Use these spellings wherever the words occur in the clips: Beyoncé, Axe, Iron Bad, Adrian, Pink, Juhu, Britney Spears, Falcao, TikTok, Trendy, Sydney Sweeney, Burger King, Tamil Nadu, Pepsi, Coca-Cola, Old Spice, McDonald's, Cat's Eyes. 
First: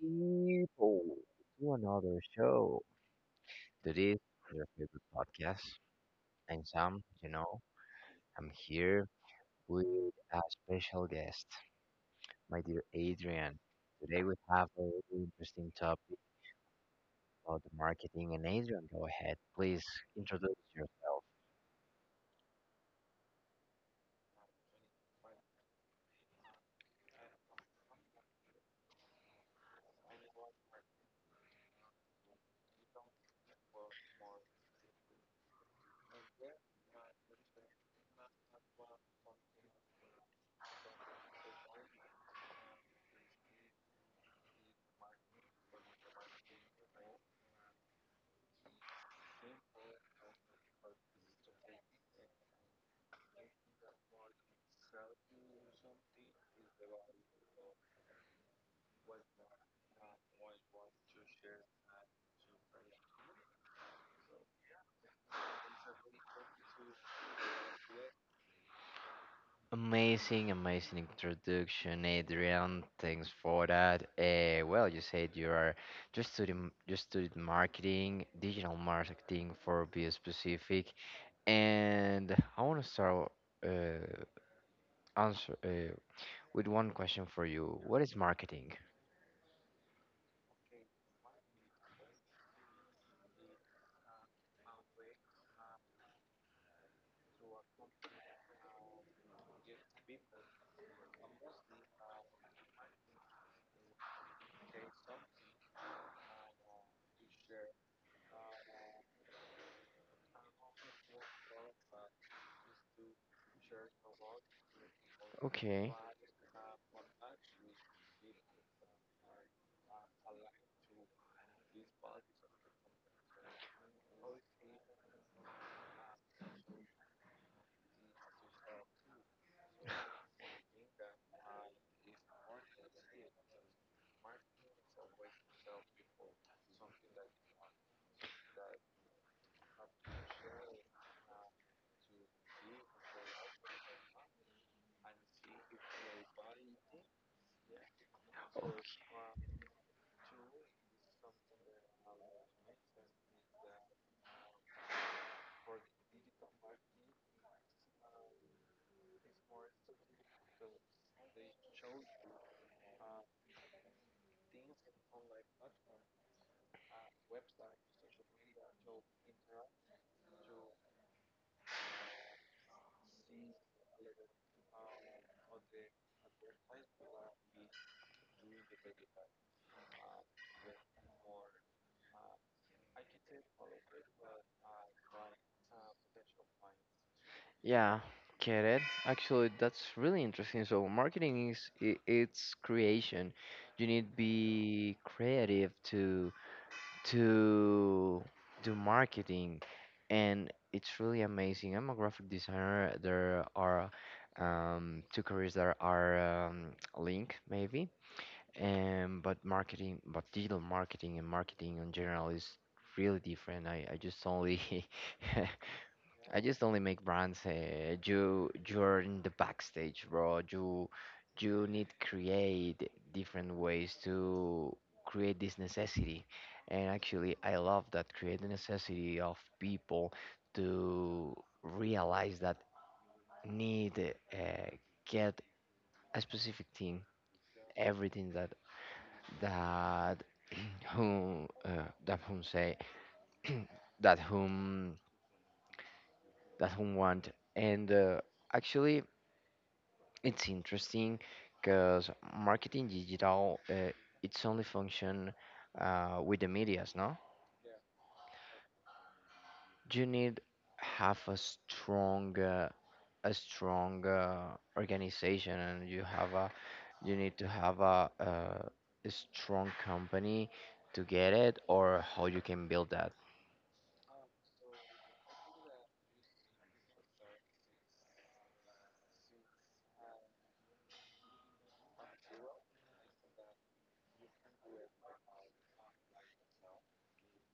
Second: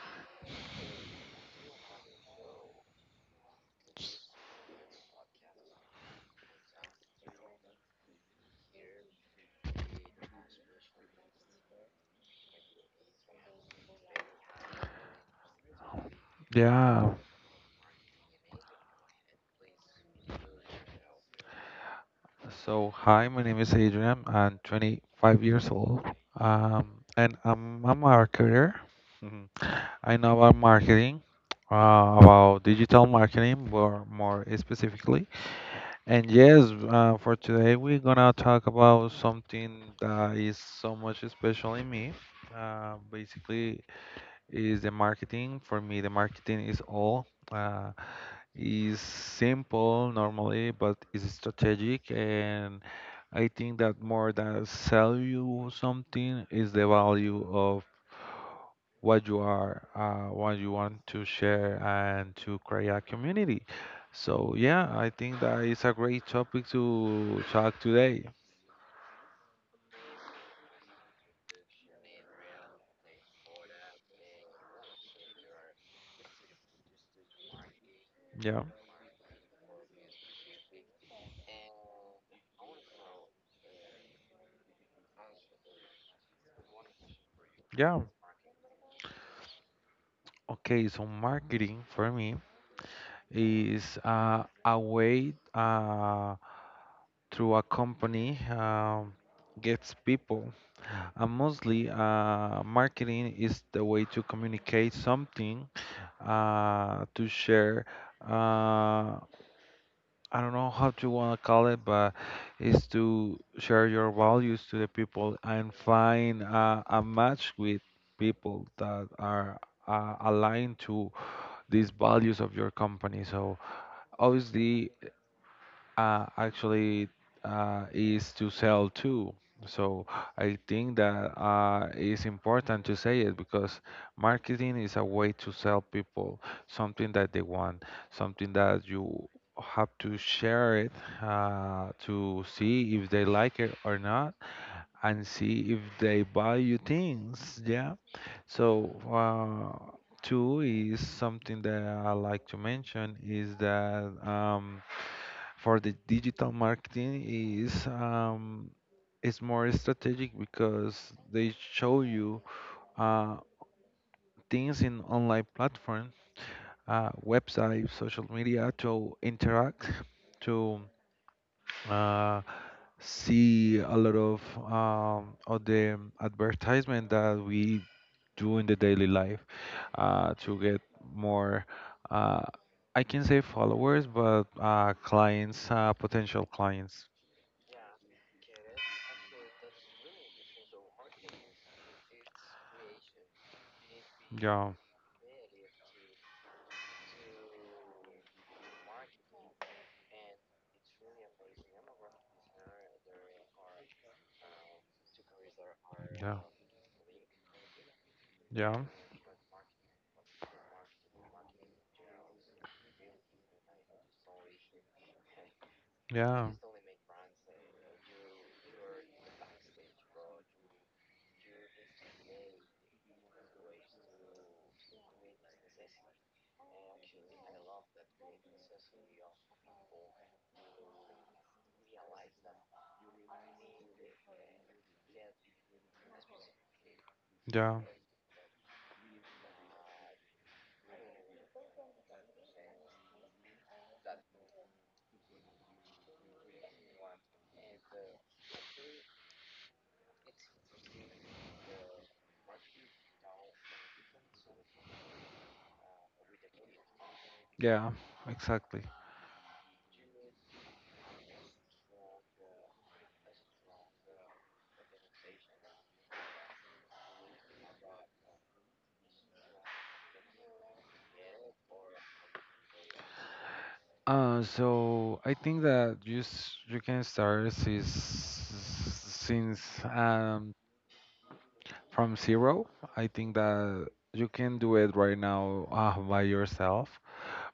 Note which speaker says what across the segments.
Speaker 1: people, to another show. Today your favorite podcast. And Sam, you know, I'm here with a special guest, my dear Adrian. Today we have a really interesting topic
Speaker 2: Yeah.
Speaker 1: about the marketing. And Adrian, go ahead, please introduce yourself.
Speaker 2: So, hi, my name is Adrian. I'm 25 years old. And I'm a marketer. Mhm. I know about marketing, about digital marketing, more specifically. And yes, for today, we're gonna talk about something that is so much special in me. Basically, is the marketing. For me, the marketing is all. Is simple normally, but is strategic, and I think that more than sell you something is the value of what you are, what you want to share and to create a community. So yeah, I think that is a great topic to talk today.
Speaker 1: Amazing, amazing introduction, Adrian. Thanks for that. Well, you said you are just studying, just studied marketing,
Speaker 2: Yeah,
Speaker 1: digital marketing for be specific. And I want to start uh, answer with one question for you.
Speaker 2: yeah.
Speaker 1: What is marketing?
Speaker 2: Okay, so marketing for me is a way through a company gets people. And mostly, marketing is the way to communicate something, to share. Uh, I don't know how to want to call it, but it's to share your values to the people and
Speaker 1: Okay.
Speaker 2: find a match with people that are aligned to these values of your company. So obviously actually is to sell too. So I think that it's important to say it because marketing is a way to sell people something that they want, something that you have to share it to see if they like it or not, and see if they buy you things. Yeah. So, two is something that I like to mention is that for the digital marketing is it's more strategic because they show you uh, things in online platforms, websites, social media to interact, to uh, see a lot of the advertisement that we do in the daily life to get more, uh, I can say followers, but clients, potential clients.
Speaker 1: Yeah, get it. Actually, that's really interesting. So marketing is it's creation. You need to
Speaker 2: Yeah,
Speaker 1: be creative to do marketing, and it's really amazing. I'm a graphic designer. There are two careers that are
Speaker 2: yeah,
Speaker 1: linked maybe,
Speaker 2: yeah,
Speaker 1: and but marketing, but digital marketing and marketing in general is really different. I just only I
Speaker 2: yeah,
Speaker 1: just only make brands. You you're in the backstage, bro. You need create different ways to create this necessity. And actually, I love that, create the necessity of people to realize that need get a specific thing.
Speaker 2: yeah,
Speaker 1: Everything that that that whom say that whom that whom want and actually. It's interesting because marketing digital, it's only function with the medias, no?
Speaker 2: yeah, exactly.
Speaker 1: You need have a strong organization, and you have a, you need to have a strong company to get it, or how you can build that.
Speaker 2: So I think that you can start since um from zero. I think that you can do it right now by yourself.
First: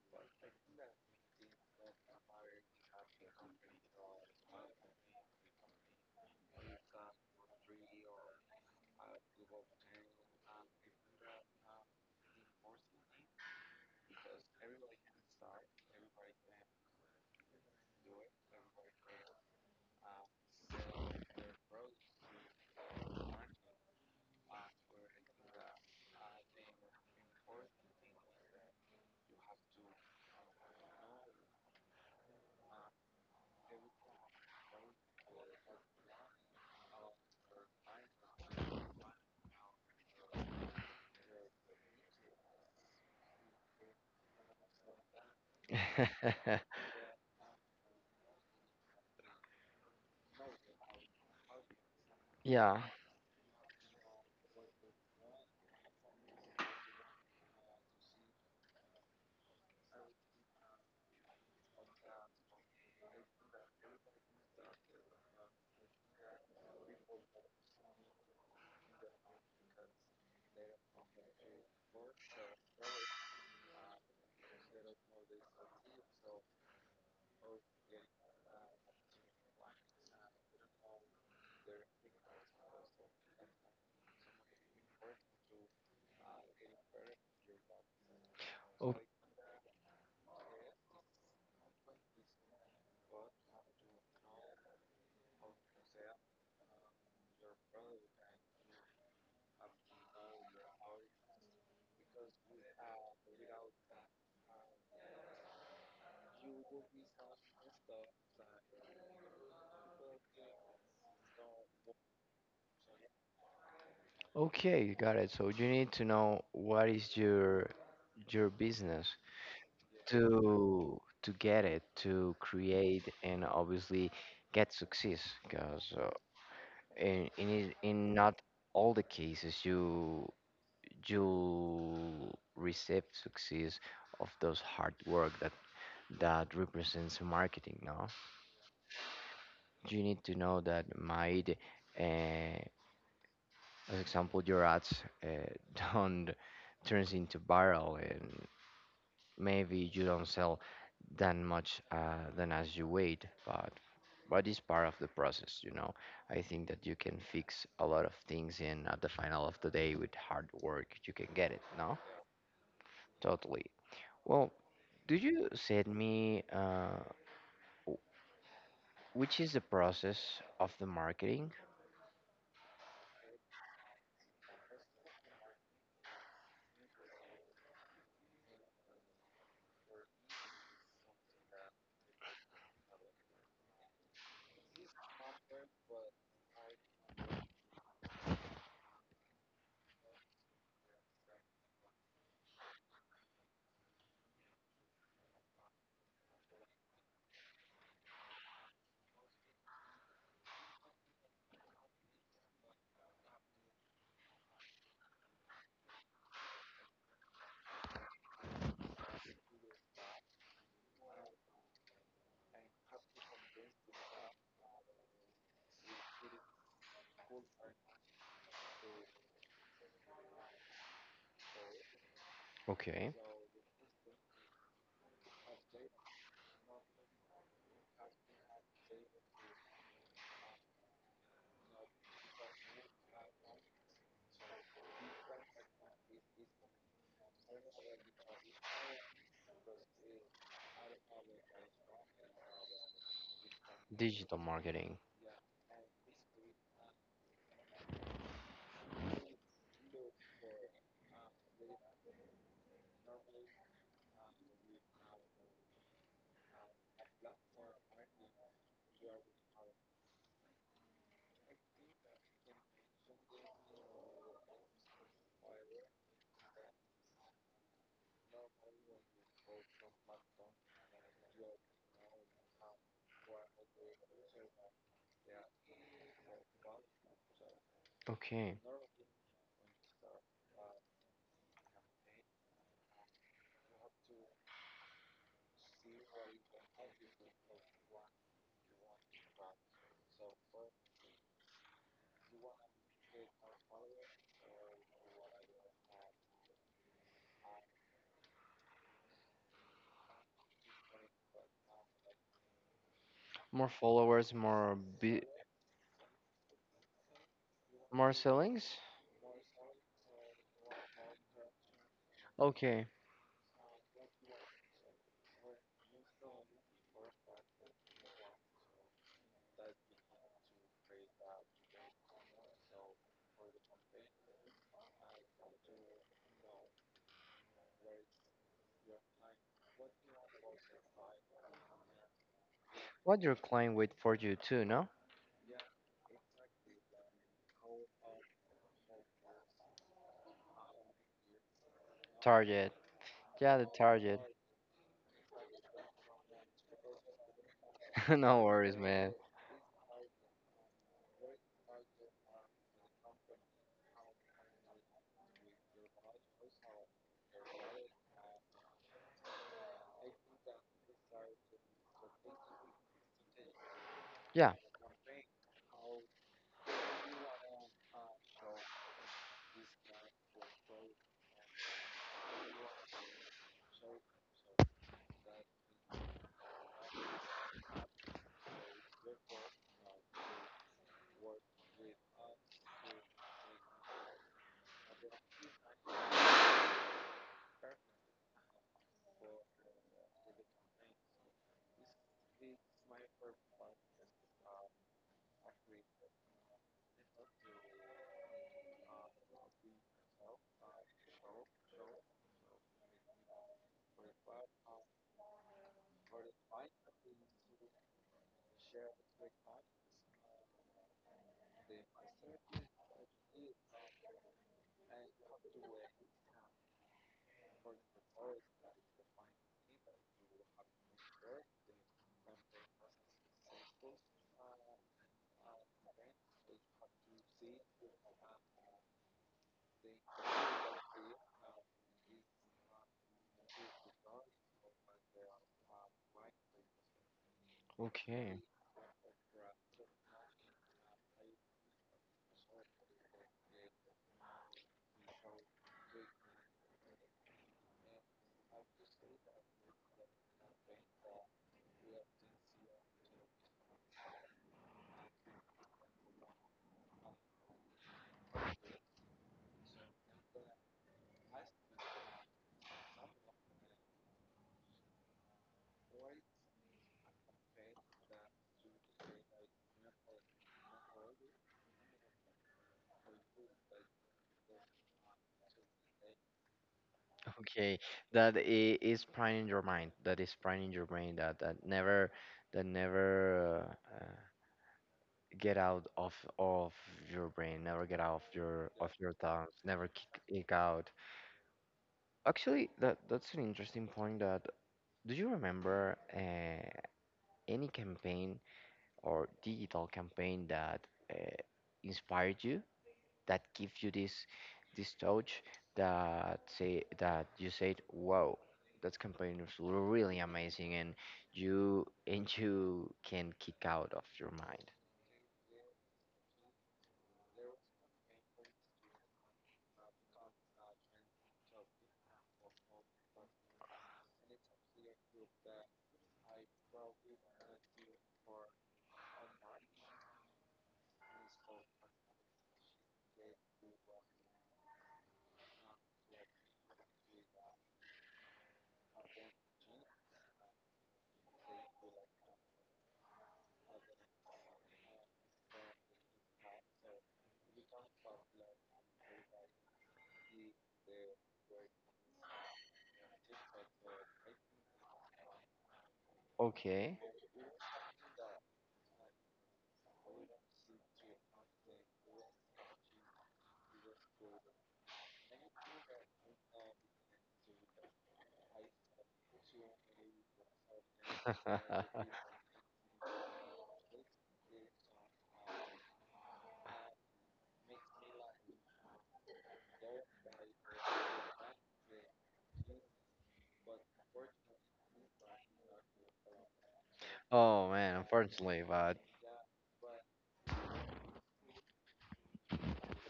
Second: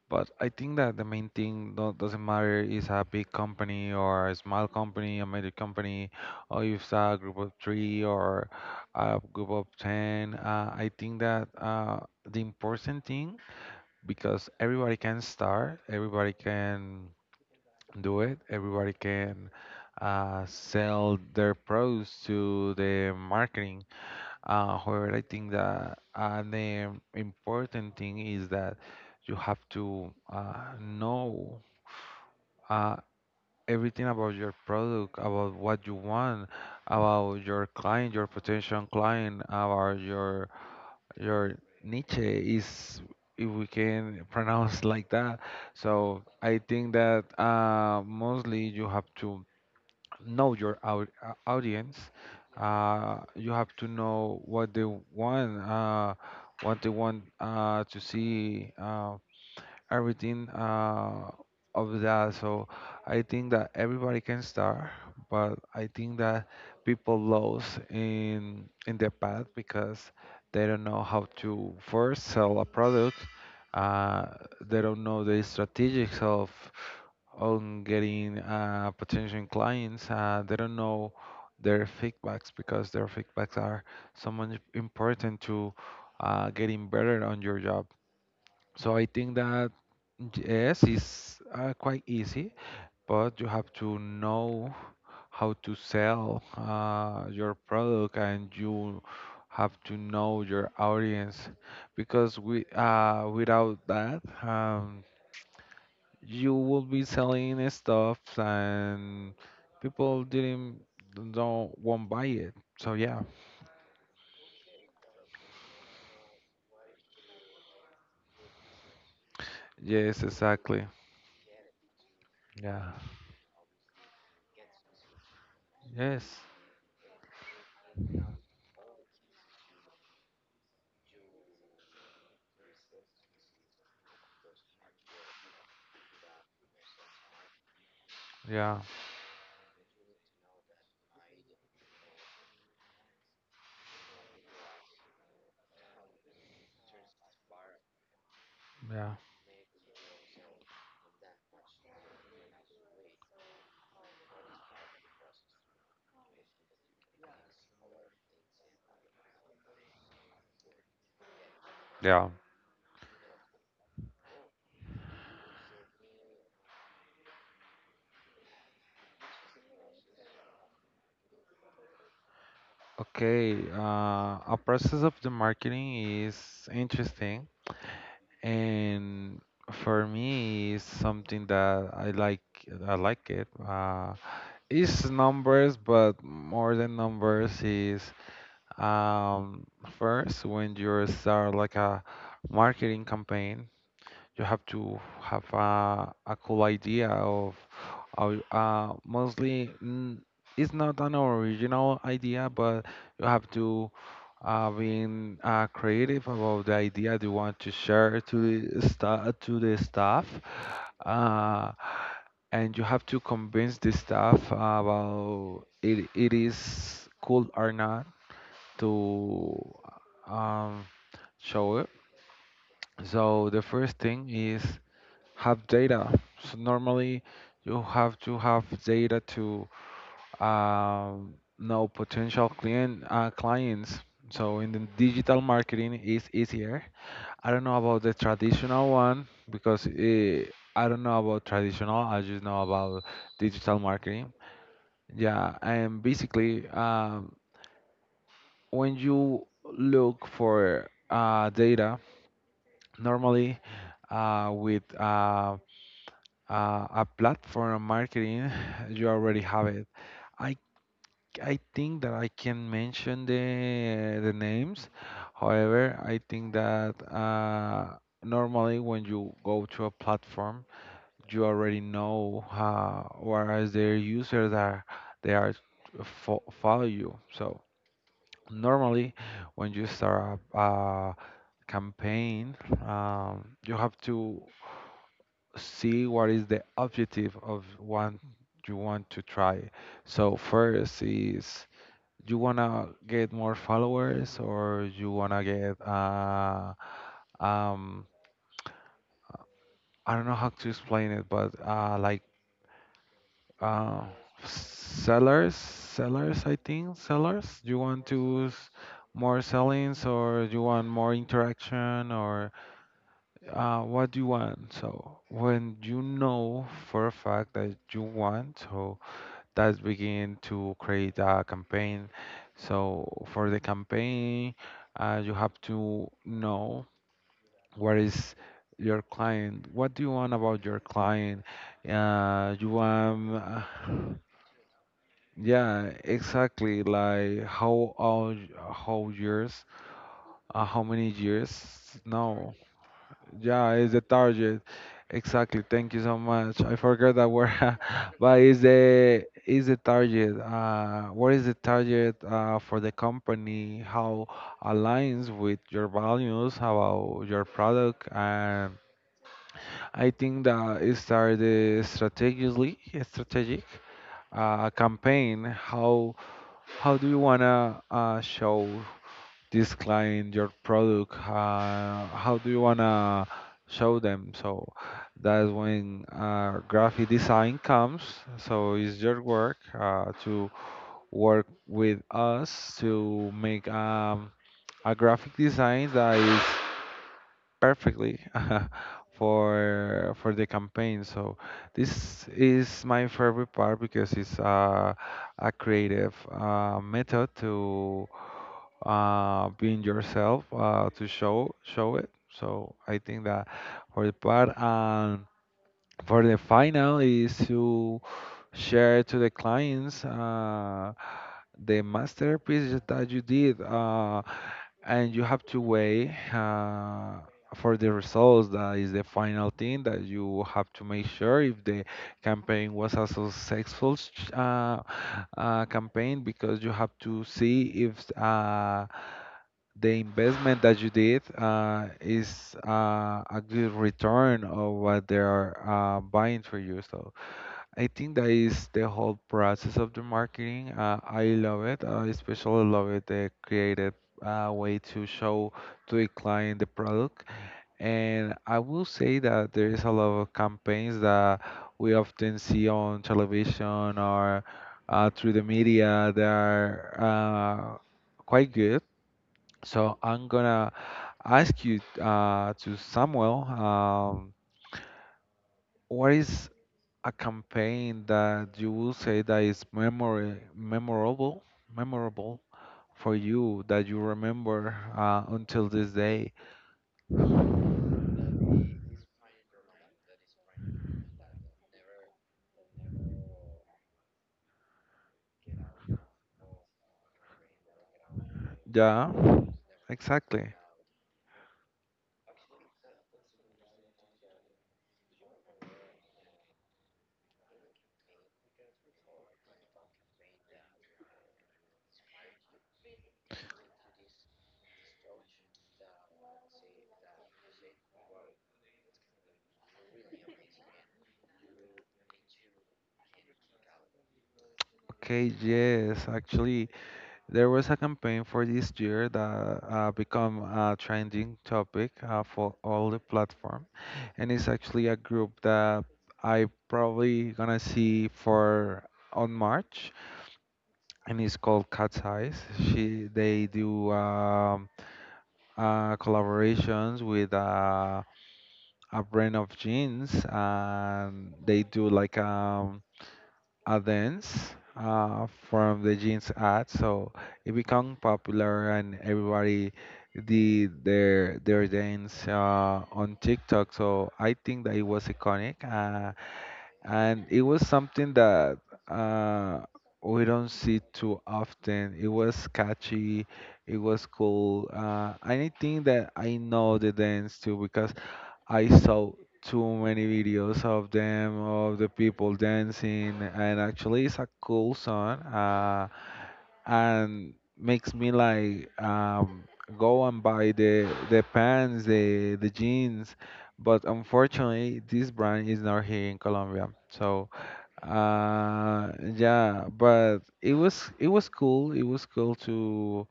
Speaker 2: But I think that the main thing do doesn't matter is a big company or a small company, a major company, or if it's a group of three or a group of 10. I think that the important thing, because everybody can start, everybody can do it, everybody can sell their products to the marketing however, I think that an important thing is that you have to know uh, everything about your product, about what you want, about your client, your potential client, about your niche is if we can pronounce like that. So I think that mostly you have to know your audience.
Speaker 1: Yeah.
Speaker 2: You have to know want, uh, what they want to see, everything of that. So I think that everybody can start, but I think that people lose in the path because they don't know how to first sell a product. Uh, they don't know the strategics of on getting potential clients. They don't know their feedbacks because their feedbacks are so much important to getting better on your job. So
Speaker 1: O-
Speaker 2: I think that yes, it's quite easy, but you have to know how to sell your product and you have to know your audience because we without that. You will be selling stuff and people didn't don't won't buy it. So yeah.
Speaker 1: Okay, got it. So you need to know what is your business,
Speaker 2: Yes, exactly.
Speaker 1: to get it to
Speaker 2: Yeah.
Speaker 1: create, and obviously get success because
Speaker 2: Yes.
Speaker 1: in in not all the cases you you receive success of those hard work that that represents marketing, no,
Speaker 2: Yeah.
Speaker 1: you need to know that might, uh, as example your ads uh, don't turns into viral. And
Speaker 2: Yeah.
Speaker 1: maybe you don't sell that much than as you wait, but it's part of the process, you know. I think that you can fix a lot of things, and at the final of the day, with hard work, you can get it. No,
Speaker 2: Yeah.
Speaker 1: totally. Well, do you send me w- which is the process of the marketing?
Speaker 2: Okay. A process of the marketing is interesting, and for me, it's something that I like. I like it. It's numbers, but more than numbers is Um, first, when you start like a marketing campaign, you have to have a cool idea of mostly it's not an original idea, but you have to being creative about the idea you want to share to the sta to the staff, uh, and you have to convince the staff about it, it is cool or not to um, show it.
Speaker 1: Okay,
Speaker 2: So the first thing is have data. So normally you have to have data to know potential clients. So in the digital marketing is easier. I don't know about the traditional one because I don't know about traditional. I just know about digital marketing.
Speaker 1: digital marketing.
Speaker 2: Yeah, and basically when you look for data normally with uh, a platform marketing you already have it. I i think that I can mention the names, however, I think that normally when you go to a platform you already know whereas their users that they are follow you. So
Speaker 1: Okay,
Speaker 2: normally when you start a campaign, you have to see what is the objective of what you want to try. So first is you wanna get more followers or you wanna get um I don't know how to explain it, but like
Speaker 1: more
Speaker 2: uh
Speaker 1: followers,
Speaker 2: sellers I think sellers. You want
Speaker 1: more
Speaker 2: to s-
Speaker 1: sellings.
Speaker 2: more sellings or you want more interaction or
Speaker 1: Okay,
Speaker 2: what do you want? So when you know for a fact that you want, so that's begin to create a campaign. So for the campaign, you have to know what is your client. What do you want about your client? You
Speaker 1: what
Speaker 2: want,
Speaker 1: your client wait for you too? No,
Speaker 2: yeah, exactly. Like how old, how years, how many years? No,
Speaker 1: target. Yeah, the
Speaker 2: yeah, it's the
Speaker 1: target.
Speaker 2: target. Exactly. Thank you so much. I forgot that word, but
Speaker 1: No
Speaker 2: it's
Speaker 1: worries, man.
Speaker 2: the is the target. What is the target for the company? How aligns with your values about your product? And I think that it started strategically, strategic
Speaker 1: Yeah.
Speaker 2: campaign. How do you wanna show this client your product how do you want to show them? So that's when graphic design comes, so it's your work to work with us to make a graphic design that is perfectly for the campaign. So this is my favorite part because it's a creative method to being yourself to show it. So I think that for the part and for the final is to share to the clients the masterpiece that you did, and you have to weigh for the results that is the final thing that you have to make sure if the campaign was campaign, because you have to see if the investment that you did is a good return of what they are buying for you. So I think that
Speaker 1: Okay.
Speaker 2: is the whole process of the marketing. I love it. I especially love it, the creative way to show to the client the product. And I will say that there is a lot of campaigns that we often see on television or through the media that are quite good. So I'm gonna ask you to Samuel, what is a campaign that you will say that is memory memorable, memorable for you that you remember until this day?
Speaker 1: Okay. That is prime in your mind. That is prime in your brain. That that never uh, get out of your brain. Never get out of
Speaker 2: Yeah,
Speaker 1: your thoughts. Never kick, kick
Speaker 2: exactly.
Speaker 1: out. Actually, that that's an interesting point. That do you remember any campaign or digital campaign that uh, inspired you? That give you this this touch, that say that you said wow, that campaign is really amazing, and you can kick out of your mind.
Speaker 2: Okay, yes, actually, there was a campaign for this year that become a trending topic for all the platform, and it's actually a group that I probably gonna see for on March, and it's called Cat's Eyes. She they do collaborations with a brand of jeans, and they do like a dance from the jeans ad, so it became popular and everybody did their dance on TikTok. So I think that it was iconic,
Speaker 1: Okay.
Speaker 2: and it was something that uh, we don't see too often. It was catchy, it was cool, and I think that I know the dance too because I saw too many videos of them, of the people dancing, and actually, it's a cool song, and makes me like go and buy the pants, the jeans. But unfortunately, this brand is not here in Colombia. So,
Speaker 1: Oh man, unfortunately, but
Speaker 2: yeah, but it was cool. It was cool to.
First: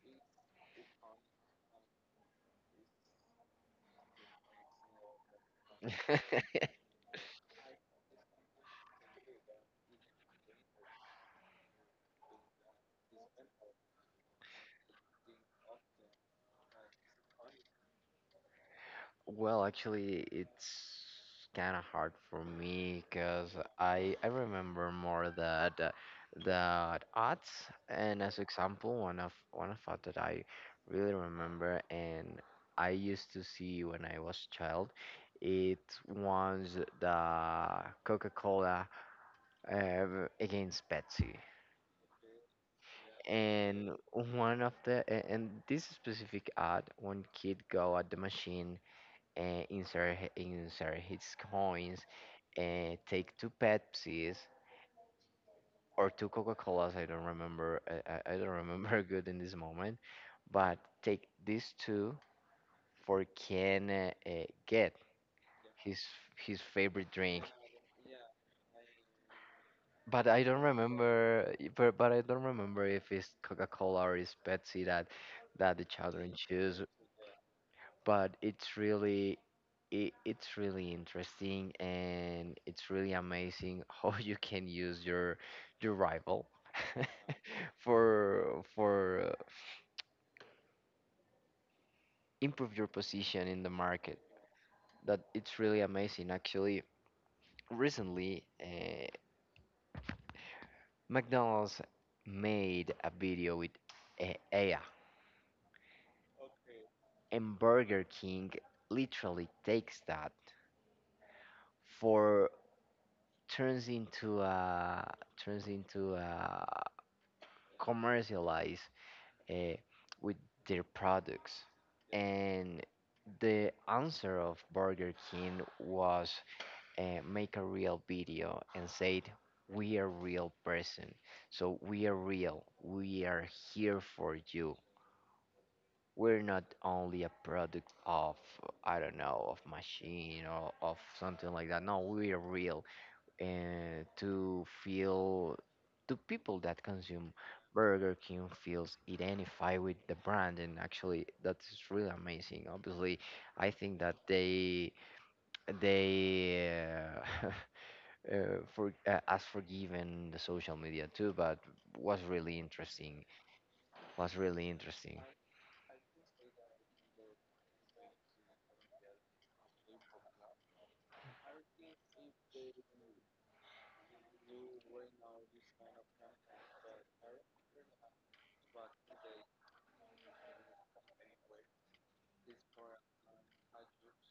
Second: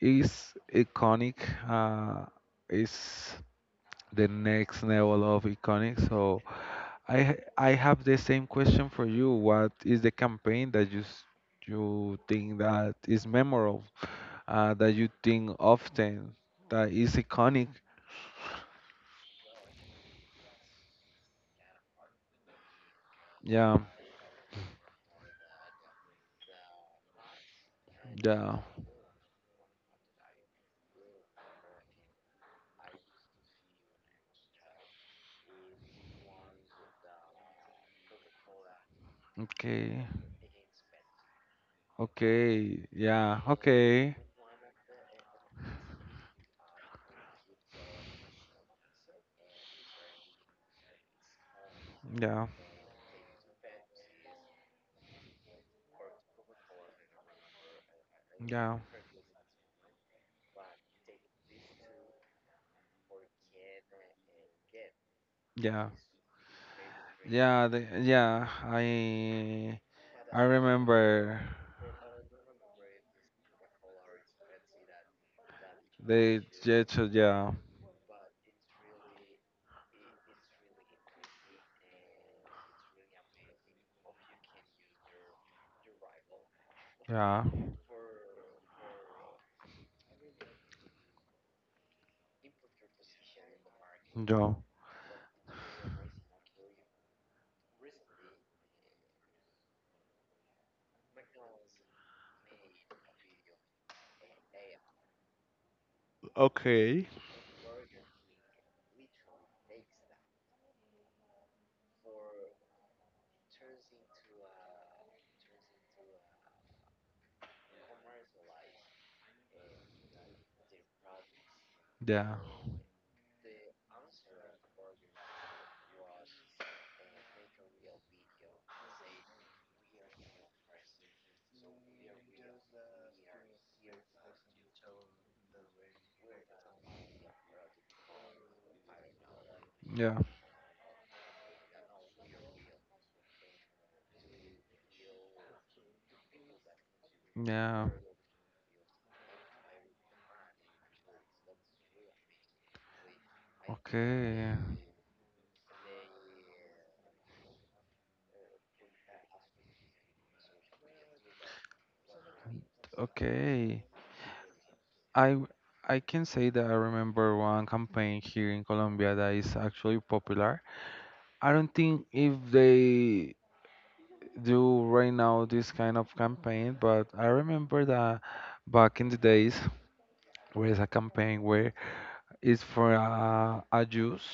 Speaker 2: It's iconic. It's the next level of iconic. So I have the same question for you. What is the campaign that you think that is memorable, that you think often that is iconic?
Speaker 1: well, actually, it's kind of hard for me because
Speaker 2: Yeah,
Speaker 1: I remember more that the odds. And as
Speaker 2: yeah.
Speaker 1: example, one of odd that I really remember and I used to see when I was child, it was the Coca-Cola
Speaker 2: Okay,
Speaker 1: uh, against Pepsi.
Speaker 2: okay, yeah,
Speaker 1: And
Speaker 2: okay,
Speaker 1: one of and this specific ad, one kid go at the machine insert his coins,
Speaker 2: yeah,
Speaker 1: and take two Pepsis or two Coca Colas. I don't remember. I don't
Speaker 2: yeah,
Speaker 1: remember good in this moment, but take these two for can get
Speaker 2: yeah,
Speaker 1: his his favorite drink.
Speaker 2: yeah, the, yeah.
Speaker 1: But
Speaker 2: I
Speaker 1: I don't
Speaker 2: remember
Speaker 1: remember. But I don't remember if it's Coca Cola or it's Pepsi that that the children
Speaker 2: the
Speaker 1: choose.
Speaker 2: gesture. Yeah,
Speaker 1: But it's really, it, it's really interesting, and it's really amazing how you can use your rival
Speaker 2: yeah,
Speaker 1: for improve your position in the market.
Speaker 2: yeah,
Speaker 1: That it's really amazing. Actually, recently McDonald's made a video with AI,
Speaker 2: Okay.
Speaker 1: and Burger King literally takes that for turns into a turns into a commercialized uh, with their products.
Speaker 2: Yeah.
Speaker 1: And the answer of Burger King was make a real video and said, We are real person. So we are real. We are here for you. We're not only a product of, I don't know, of
Speaker 2: Yeah,
Speaker 1: machine or of something like that. No, we are real to feel do people that consume
Speaker 2: yeah.
Speaker 1: Burger King feels identify with the brand, and actually that's really amazing. Obviously, I think that
Speaker 2: Okay,
Speaker 1: they uh, for as forgiven the social media too, but was really interesting.
Speaker 2: okay.
Speaker 1: Was really interesting.
Speaker 2: I w- I can say that I remember one campaign here in Colombia that is actually popular. I don't think if they do right now this kind of campaign, but I remember that back in the days there is a campaign where it's for a juice.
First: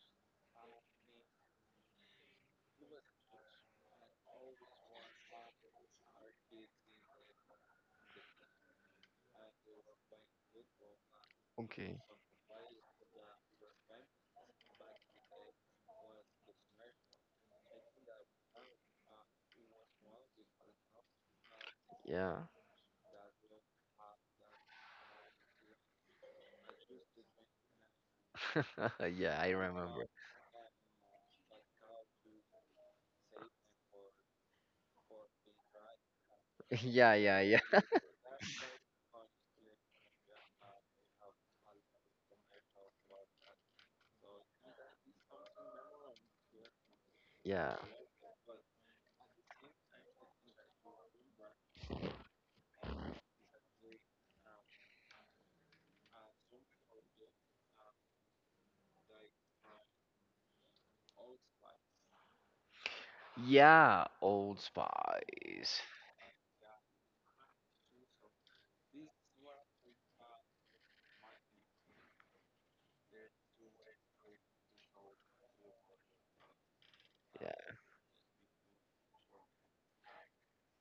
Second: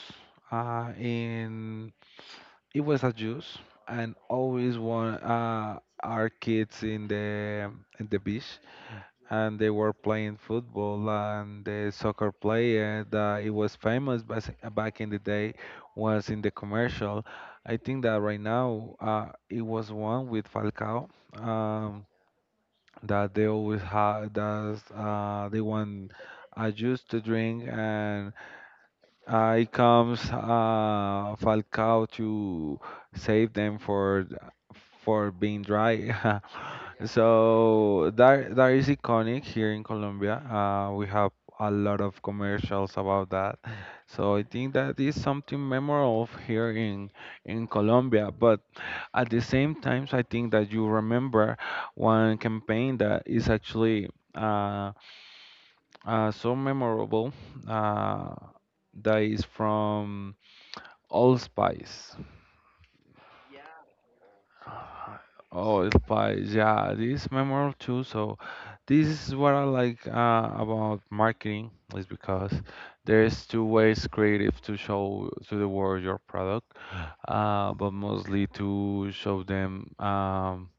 Speaker 2: In it was a juice, and always one our kids in the beach, and they were playing football, and the
Speaker 1: Okay.
Speaker 2: soccer player that it was famous back in the day was in the commercial. I think that right now it was one with Falcao, um,
Speaker 1: Yeah.
Speaker 2: that they always had that they want juice to drink, and
Speaker 1: yeah, I
Speaker 2: it
Speaker 1: remember.
Speaker 2: comes Falcao to save them for for being dry.
Speaker 1: Yeah, yeah, yeah.
Speaker 2: So that is iconic here in Colombia. We have a lot of commercials about that. So I think that is something memorable here in
Speaker 1: Yeah.
Speaker 2: Colombia. But at the same time, I think that you remember one campaign that is actually. Uh, so memorable. Uh, that is from Allspice.
Speaker 1: Yeah, Old
Speaker 2: Uh,
Speaker 1: Spice.
Speaker 2: Allspice, yeah, this is memorable too. So this is what I like about marketing is because there's two ways creative to show to the world your product,
Speaker 1: Yeah.
Speaker 2: but mostly to show them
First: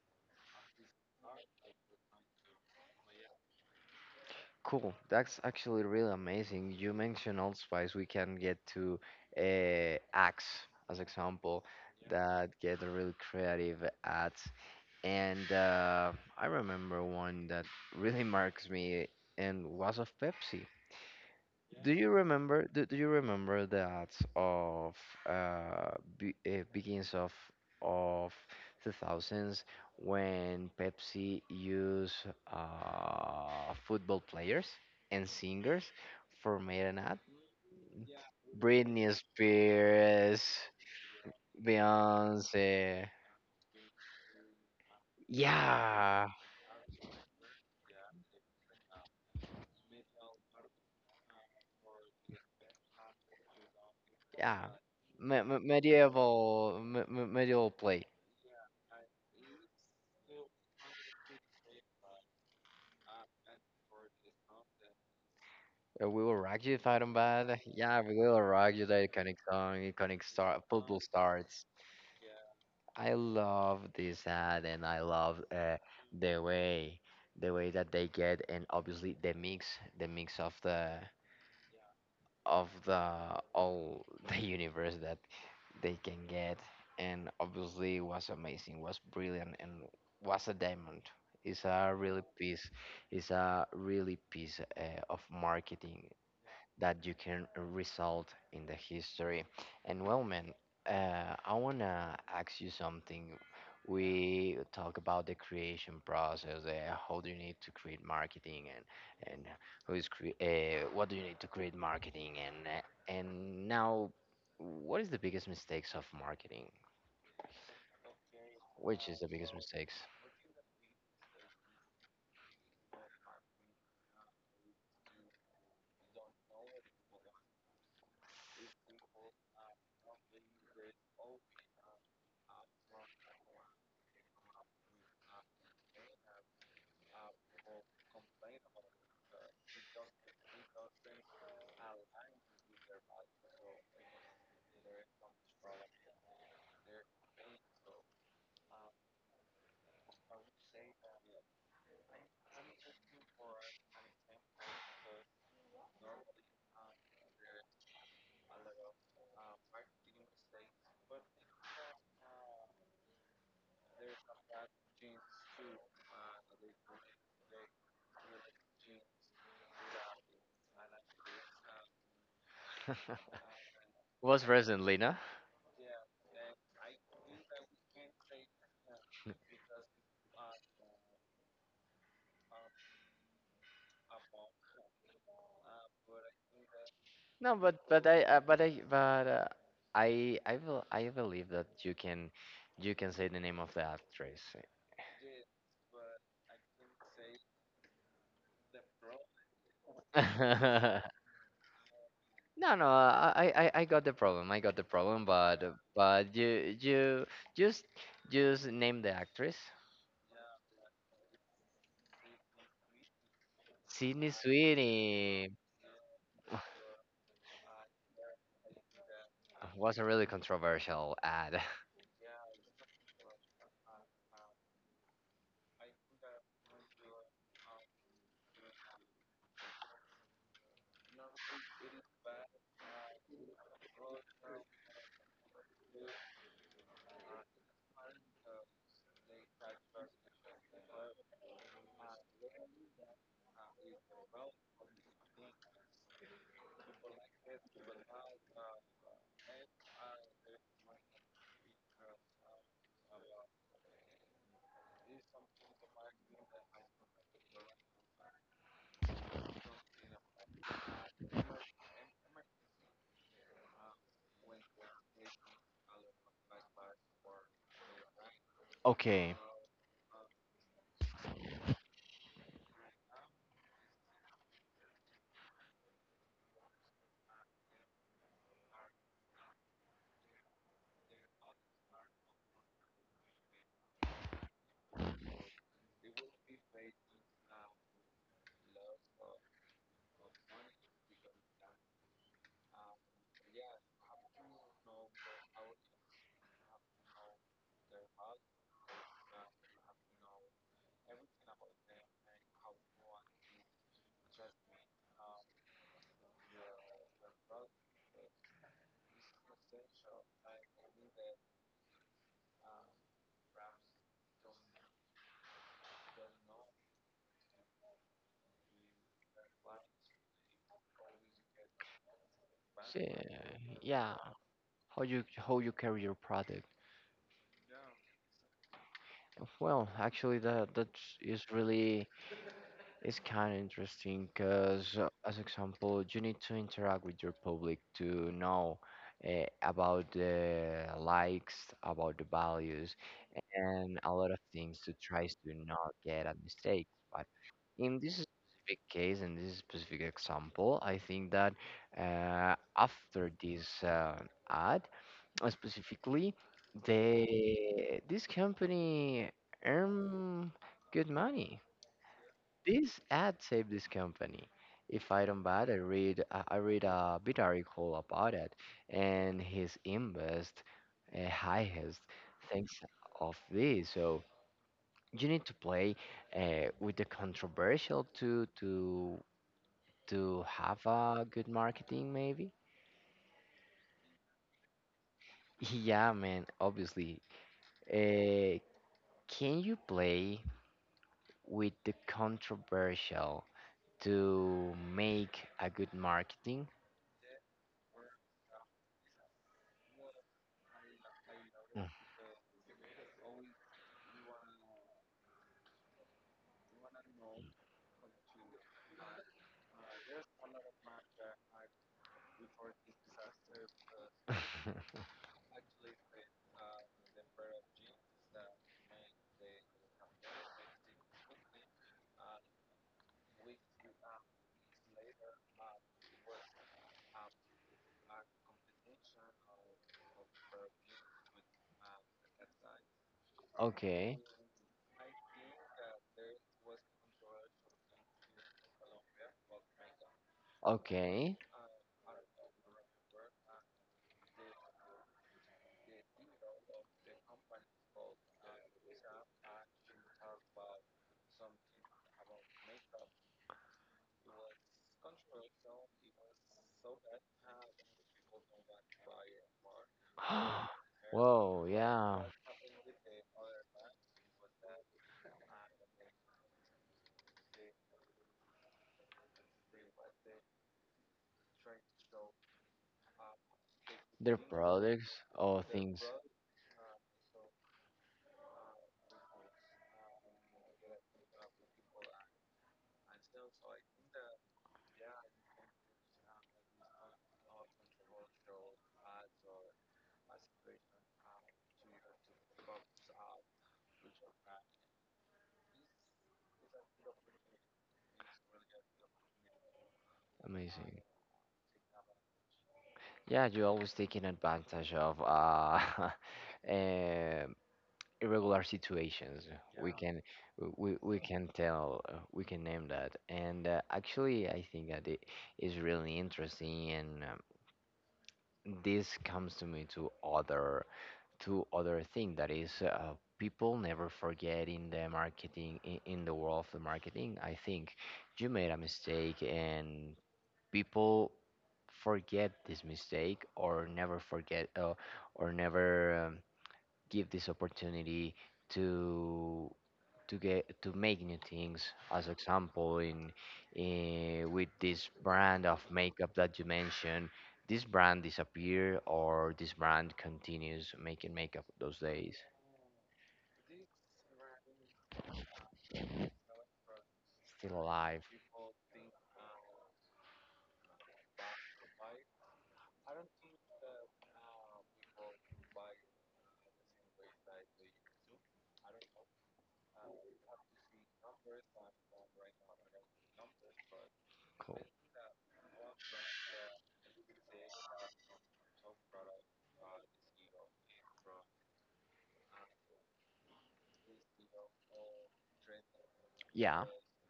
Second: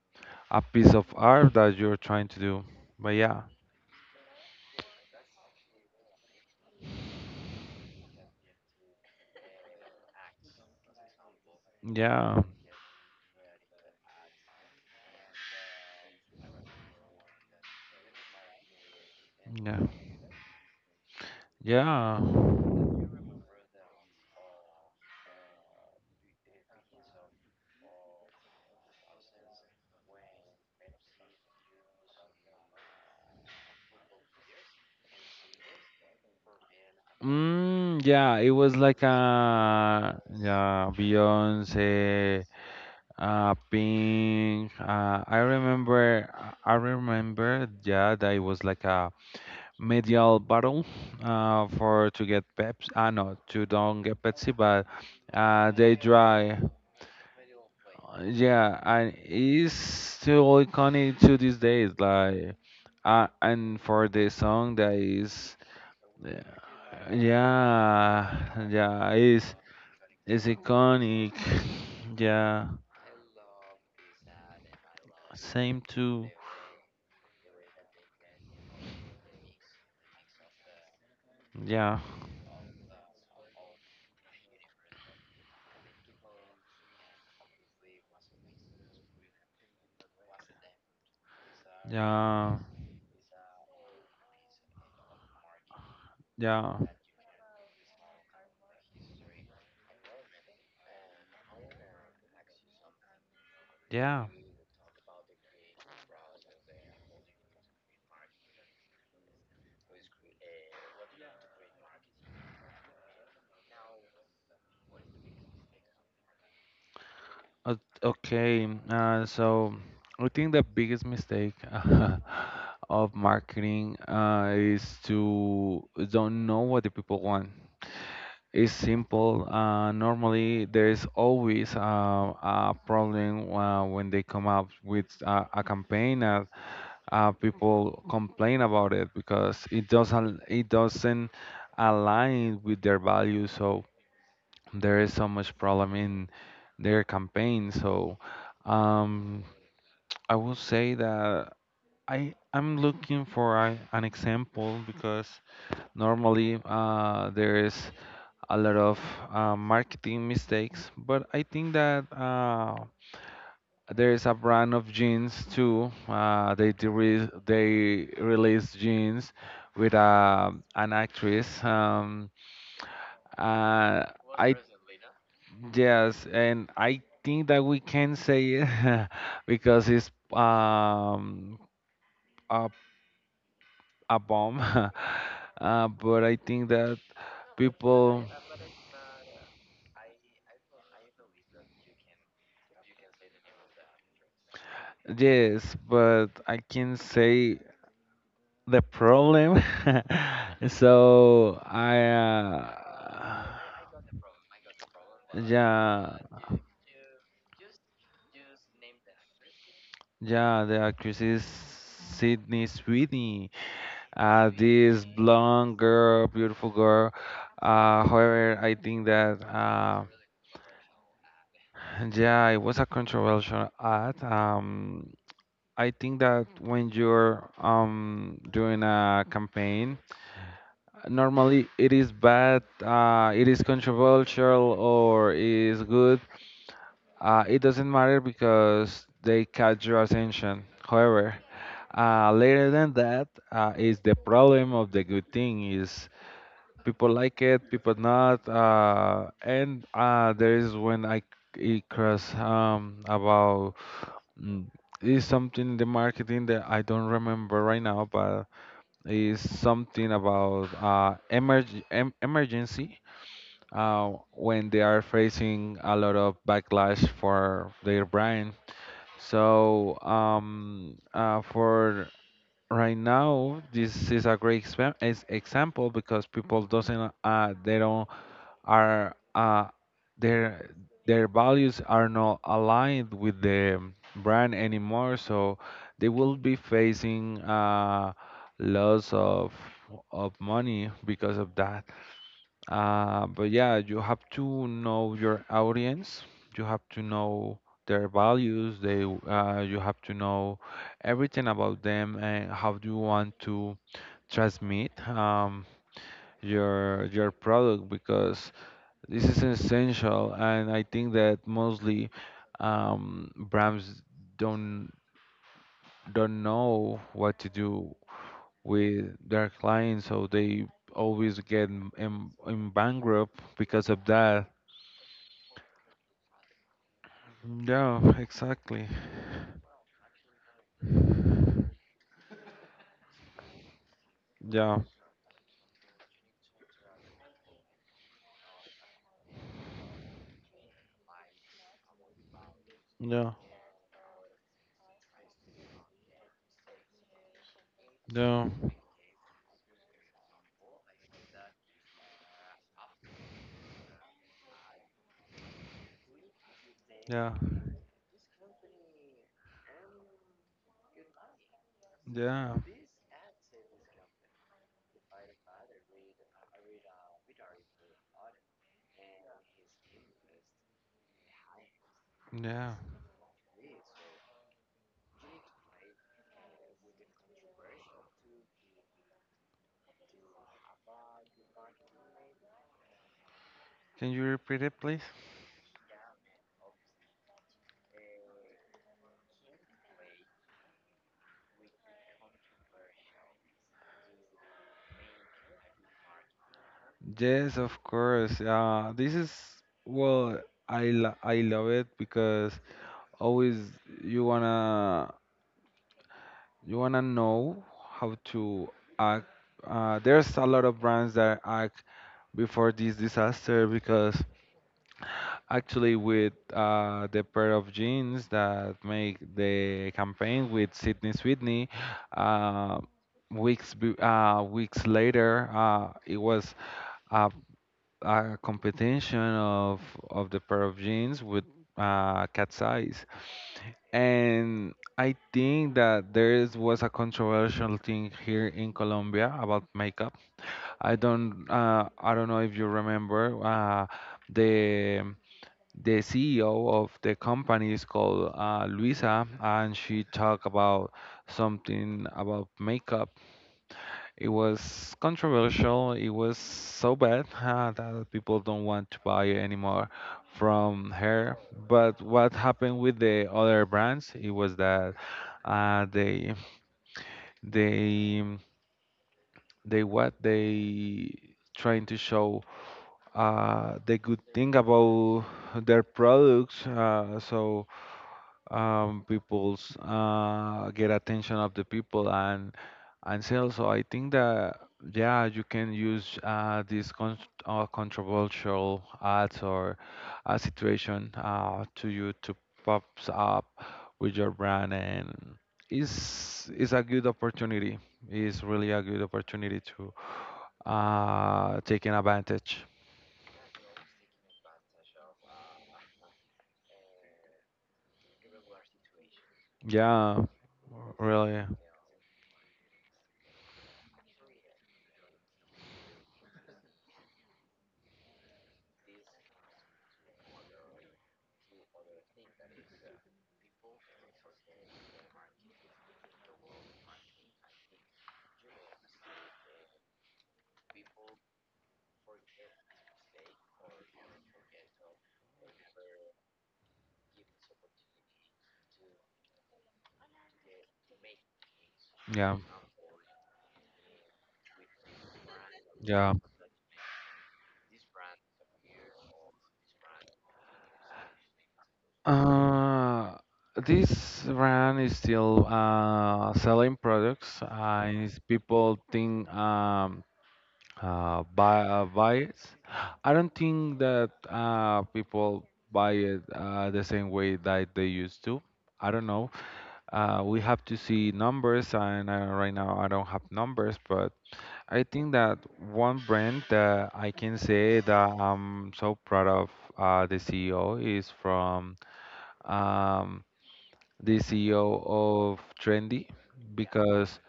Speaker 2: a piece of art that you're trying to do. But yeah,
Speaker 1: Cool. That's actually really amazing. You mentioned allspice. We can get to axe as example,
Speaker 2: yeah,
Speaker 1: that get really creative ads. And I remember one that really marks me, and
Speaker 2: yeah,
Speaker 1: was of Pepsi. Do you
Speaker 2: yeah.
Speaker 1: remember? Do you remember that of uh, begins of the thousands when Pepsi used football players and singers for made an ad?
Speaker 2: Mm, yeah, it was like
Speaker 1: Britney
Speaker 2: a
Speaker 1: Spears,
Speaker 2: yeah, Beyonce,
Speaker 1: Beyonce.
Speaker 2: Pink. Uh, I
Speaker 1: Yeah,
Speaker 2: remember, I remember, yeah, that it was like a medial battle, for to get Pepsi. Ah, no, to don't get Pepsi,
Speaker 1: yeah.
Speaker 2: but they try.
Speaker 1: Medieval play.
Speaker 2: Yeah, and it's still iconic to these days. Like, and for the song that is,
Speaker 1: We will
Speaker 2: yeah,
Speaker 1: rock you, Iron Bad. Yeah, we will
Speaker 2: yeah,
Speaker 1: rock you. The
Speaker 2: yeah,
Speaker 1: iconic
Speaker 2: it's
Speaker 1: song, iconic
Speaker 2: it's
Speaker 1: star, football
Speaker 2: iconic.
Speaker 1: starts.
Speaker 2: Yeah,
Speaker 1: I love this ad, and I love
Speaker 2: same too.
Speaker 1: the way, the way that they get, and obviously the mix
Speaker 2: Yeah,
Speaker 1: of the all the universe that they can get, and obviously was amazing, was brilliant, and was a diamond. It's a really
Speaker 2: yeah,
Speaker 1: piece, it's a really piece of marketing
Speaker 2: yeah,
Speaker 1: that you can result in the history. And well, man, I wanna ask you something.
Speaker 2: yeah.
Speaker 1: We talk about the creation process, how do you need to create marketing, and who is what do you need to create marketing, and now, what is the biggest mistakes of marketing?
Speaker 2: Uh, Okay,
Speaker 1: Which is
Speaker 2: uh,
Speaker 1: the biggest
Speaker 2: so
Speaker 1: mistakes?
Speaker 2: I think the biggest mistake of marketing is to don't know what the people want. It's simple. Normally, there is always a problem when they come up with a campaign. People complain about it because it doesn't align with their values. So there is so much problem in their campaign. So um, I will say that I'm looking for a, an example because normally there is a lot of marketing mistakes, but I think that. There is a brand of jeans too. They released jeans with an actress. Uh,
Speaker 1: Was
Speaker 2: I
Speaker 1: recently, no?
Speaker 2: Yes, and I think that we can say it because it's a, a bomb. But I think that
Speaker 1: No, but I
Speaker 2: people,
Speaker 1: but I but I will, I believe that you can say the name of the actress.
Speaker 2: yes, but I can say the problem. So I,
Speaker 1: No, no,
Speaker 2: uh,
Speaker 1: I got the problem. I got the problem,
Speaker 2: yeah,
Speaker 1: but you just just name the actress.
Speaker 2: yeah, the actress is Sydney Sweeney.
Speaker 1: Sydney
Speaker 2: This
Speaker 1: Sweeney.
Speaker 2: blonde girl, beautiful girl. Uh, however, I think that
Speaker 1: Was a
Speaker 2: uh,
Speaker 1: really controversial ad.
Speaker 2: yeah, it was a controversial ad. I think that when you're doing a campaign, normally it is bad, it is controversial or is good. It doesn't matter because they catch your attention. However, later than that is the problem of the good thing is people like it, people not. And There is when I it cross about mm, is something in the marketing that I don't remember right now, but is something about emergency. When they are facing a lot of backlash for their brand.
Speaker 1: Okay.
Speaker 2: So for right now, this is a great example because people doesn't they don't are their their values are not aligned with the brand anymore, so they will be facing loss of money because of that. But yeah, you have to know your audience. You have to know their values. They you have to know everything about them and how do you want to transmit your product because this is essential, and I think that mostly Brahms don't don't know what to do with their clients, so they always get in
Speaker 1: She,
Speaker 2: bankrupt because of
Speaker 1: yeah,
Speaker 2: that.
Speaker 1: how you carry your product?
Speaker 2: Yeah, exactly.
Speaker 1: Well, actually, that that is really, it's kind of interesting
Speaker 2: Yeah,
Speaker 1: because, as example, you need to interact with your public to know about the likes, about the values,
Speaker 2: yeah,
Speaker 1: and a lot of things to try to not get a mistake. But in this
Speaker 2: yeah,
Speaker 1: specific case, in this specific example, I think that after this ad, specifically,
Speaker 2: yeah,
Speaker 1: they this company earn good money.
Speaker 2: yeah,
Speaker 1: This ad saved this company. If I don't bad, I read a bit article about it, and his invest highest
Speaker 2: yeah.
Speaker 1: thanks of this. So you need to play with the controversial to have a good marketing, maybe.
Speaker 2: Can you repeat it, please?
Speaker 1: Yeah, man. Obviously, uh, can you play with the controversial to make a good marketing?
Speaker 2: Yes, of course. Yeah, this is well, I love it because always you wanna you wanna know how to act. There's a lot of brands that act before this disaster because actually with the pair of jeans that make the campaign with Sydney Sweeney, uh, weeks later it was a, a competition of the pair of jeans with cat's eyes.
Speaker 1: Okay.
Speaker 2: And I think that there is, was a controversial thing here in Colombia about makeup.
Speaker 1: Okay.
Speaker 2: I don't know if you remember the the CEO of the company is called Luisa, and she talked about something about makeup, it was controversial. It was so bad that people don't want to buy anymore from her.
Speaker 1: Whoa,
Speaker 2: But
Speaker 1: yeah.
Speaker 2: what happened with the other brands? It was that uh, they they they what they trying to show the good
Speaker 1: Their
Speaker 2: thing
Speaker 1: products
Speaker 2: about
Speaker 1: or
Speaker 2: their
Speaker 1: things.
Speaker 2: products. So people's Get attention of the people and sell. So I think that yeah, you can use these con controversial ads or a situation to you to pops up with your brand, and is a good opportunity. Is really a good opportunity to
Speaker 1: Amazing.
Speaker 2: take an advantage.
Speaker 1: Yeah, you're always taking advantage of eh, irregular situations. We can
Speaker 2: Yeah,
Speaker 1: we
Speaker 2: really.
Speaker 1: can tell we can name that. And actually, I think that it is really interesting, and this comes to me to other thing that is, people never forget in the marketing, in the world of the marketing. I think you made a mistake and people forget this mistake or never forget, or never, give this opportunity to to get to make new things. As
Speaker 2: Yeah,
Speaker 1: example, in with this brand of
Speaker 2: yeah.
Speaker 1: makeup that you mentioned, this brand disappear or this brand continues making makeup those days,
Speaker 2: Uh, this brand is still selling products.
Speaker 1: still
Speaker 2: And it's
Speaker 1: alive.
Speaker 2: people think buy it. I don't think that people buy it the same way that they used to. I don't know. We have to see numbers, and right now I don't have numbers, but I
Speaker 1: Cool.
Speaker 2: think that one brand that I can say that I'm so proud of the CEO is from. Um, the CEO of Trendy
Speaker 1: Yeah,
Speaker 2: because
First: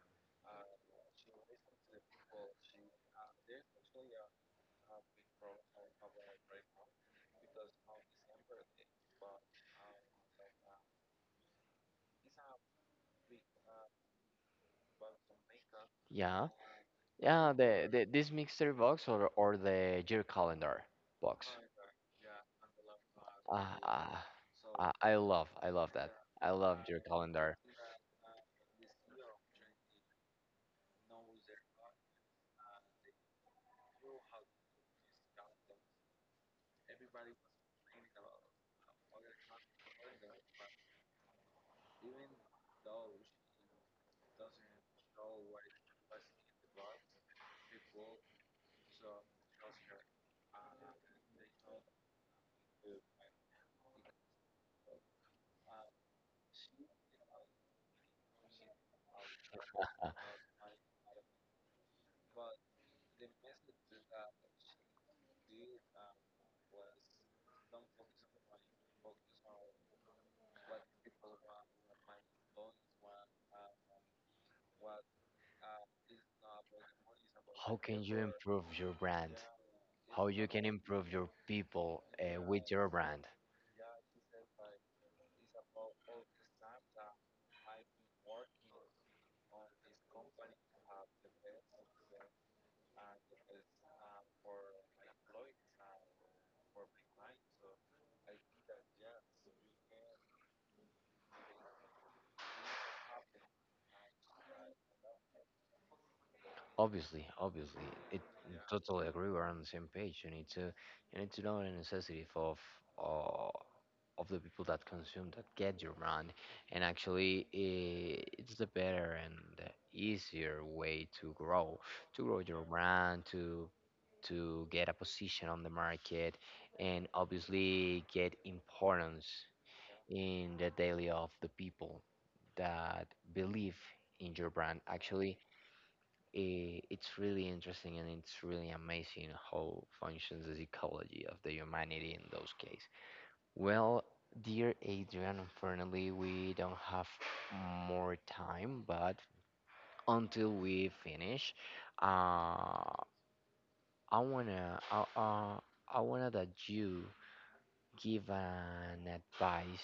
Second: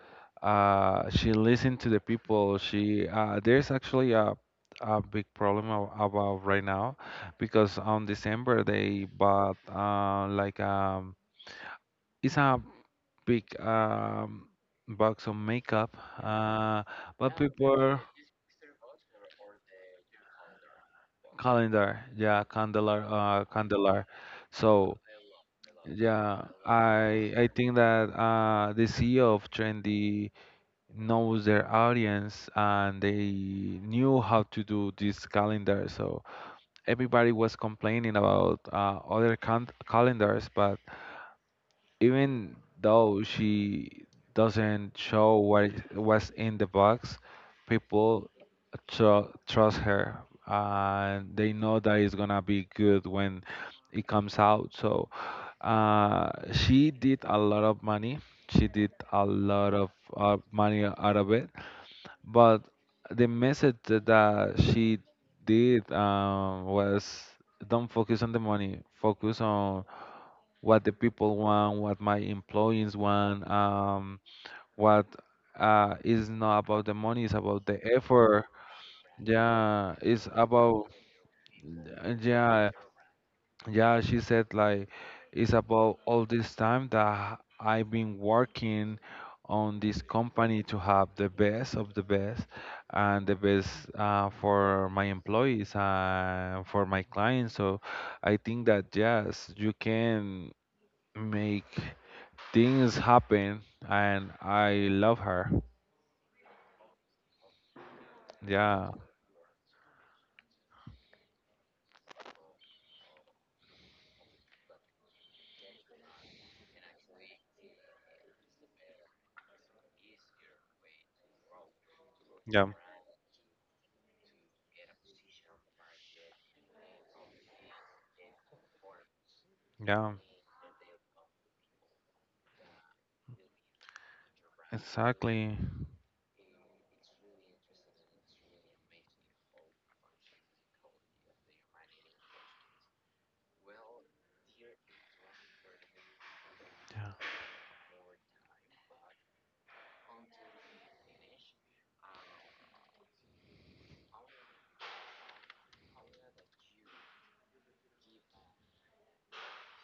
Speaker 2: she listened to the people. She There's actually a big problem about right now because on December they bought like it's a big box of makeup
Speaker 1: yeah,
Speaker 2: uh but
Speaker 1: yeah.
Speaker 2: people
Speaker 1: The this mixer box or the year calendar box.
Speaker 2: calendar yeah
Speaker 1: Ah,
Speaker 2: candelar.
Speaker 1: ah, ah,
Speaker 2: So
Speaker 1: I love that.
Speaker 2: yeah,
Speaker 1: I love your
Speaker 2: I
Speaker 1: calendar.
Speaker 2: think that the CEO of Trendy knows their audience and they knew how to do this calendar. So everybody was complaining about calendars, but even though she doesn't show what's in the box, people trust her, and they know that it's gonna be good when it comes out. So she did a lot of money. She did a lot of money out of it, but the message that she did was don't focus on the money, focus on what the people want, what my employees want, what is not about the money, it's about
Speaker 1: How
Speaker 2: the
Speaker 1: can you
Speaker 2: effort.
Speaker 1: improve your brand,
Speaker 2: Yeah,
Speaker 1: how
Speaker 2: it's
Speaker 1: you can
Speaker 2: about,
Speaker 1: improve your people
Speaker 2: yeah,
Speaker 1: with your brand.
Speaker 2: yeah, she said like it's about all this time that I've been working on this company to have the best of the best and the best for my employees and for my clients. So I think that yes, you can make things happen, and I love her.
Speaker 1: Obviously, obviously it
Speaker 2: Yeah,
Speaker 1: totally agree, we're on the same page. You need to you need to know the necessity uh, of the people that consume, that get your brand. And actually it's the better and the easier way to grow, to grow your
Speaker 2: yeah,
Speaker 1: brand, to get a position on the market, and obviously get importance
Speaker 2: yeah,
Speaker 1: in the daily of the people that believe in your brand. Actually,
Speaker 2: exactly.
Speaker 1: it's really interesting, and it's really amazing how functions the psychology of the humanity in those cases. Well, dear Adrian, unfortunately, we don't have more time, but until we finish, uh, I wanna, uh, uh, I wanna that you give an advice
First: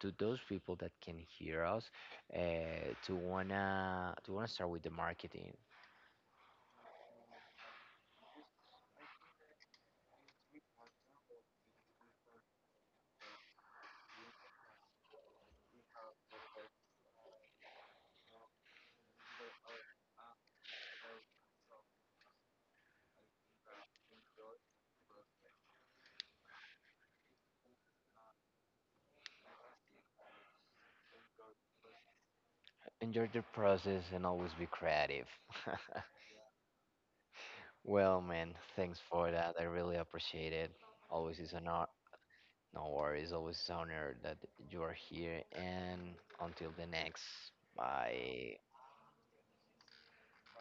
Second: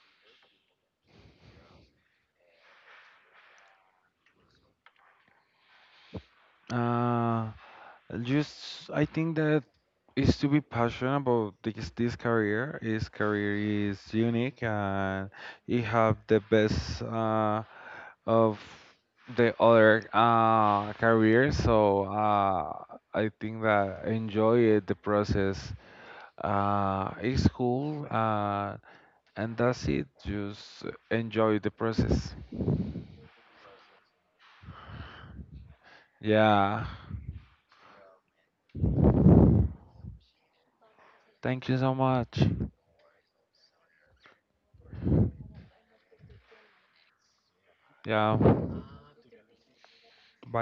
Speaker 1: to those people that can hear us uh, to wanna start with the marketing.
Speaker 2: Uh, just I think that is to be passionate about this, this career. His career is unique, and he have the best of the other careers. So I think that enjoy it, the process. It's cool and that's it. Just enjoy the process.
Speaker 1: Enjoy the process and always be creative.
Speaker 2: Yeah.
Speaker 1: Well, man, thanks for that. I really appreciate it. Always is an
Speaker 2: Thank you
Speaker 1: honor.
Speaker 2: so much.
Speaker 1: No worries. Always is an honor that you are here. And until the next, bye.
Speaker 2: Yeah. Bye.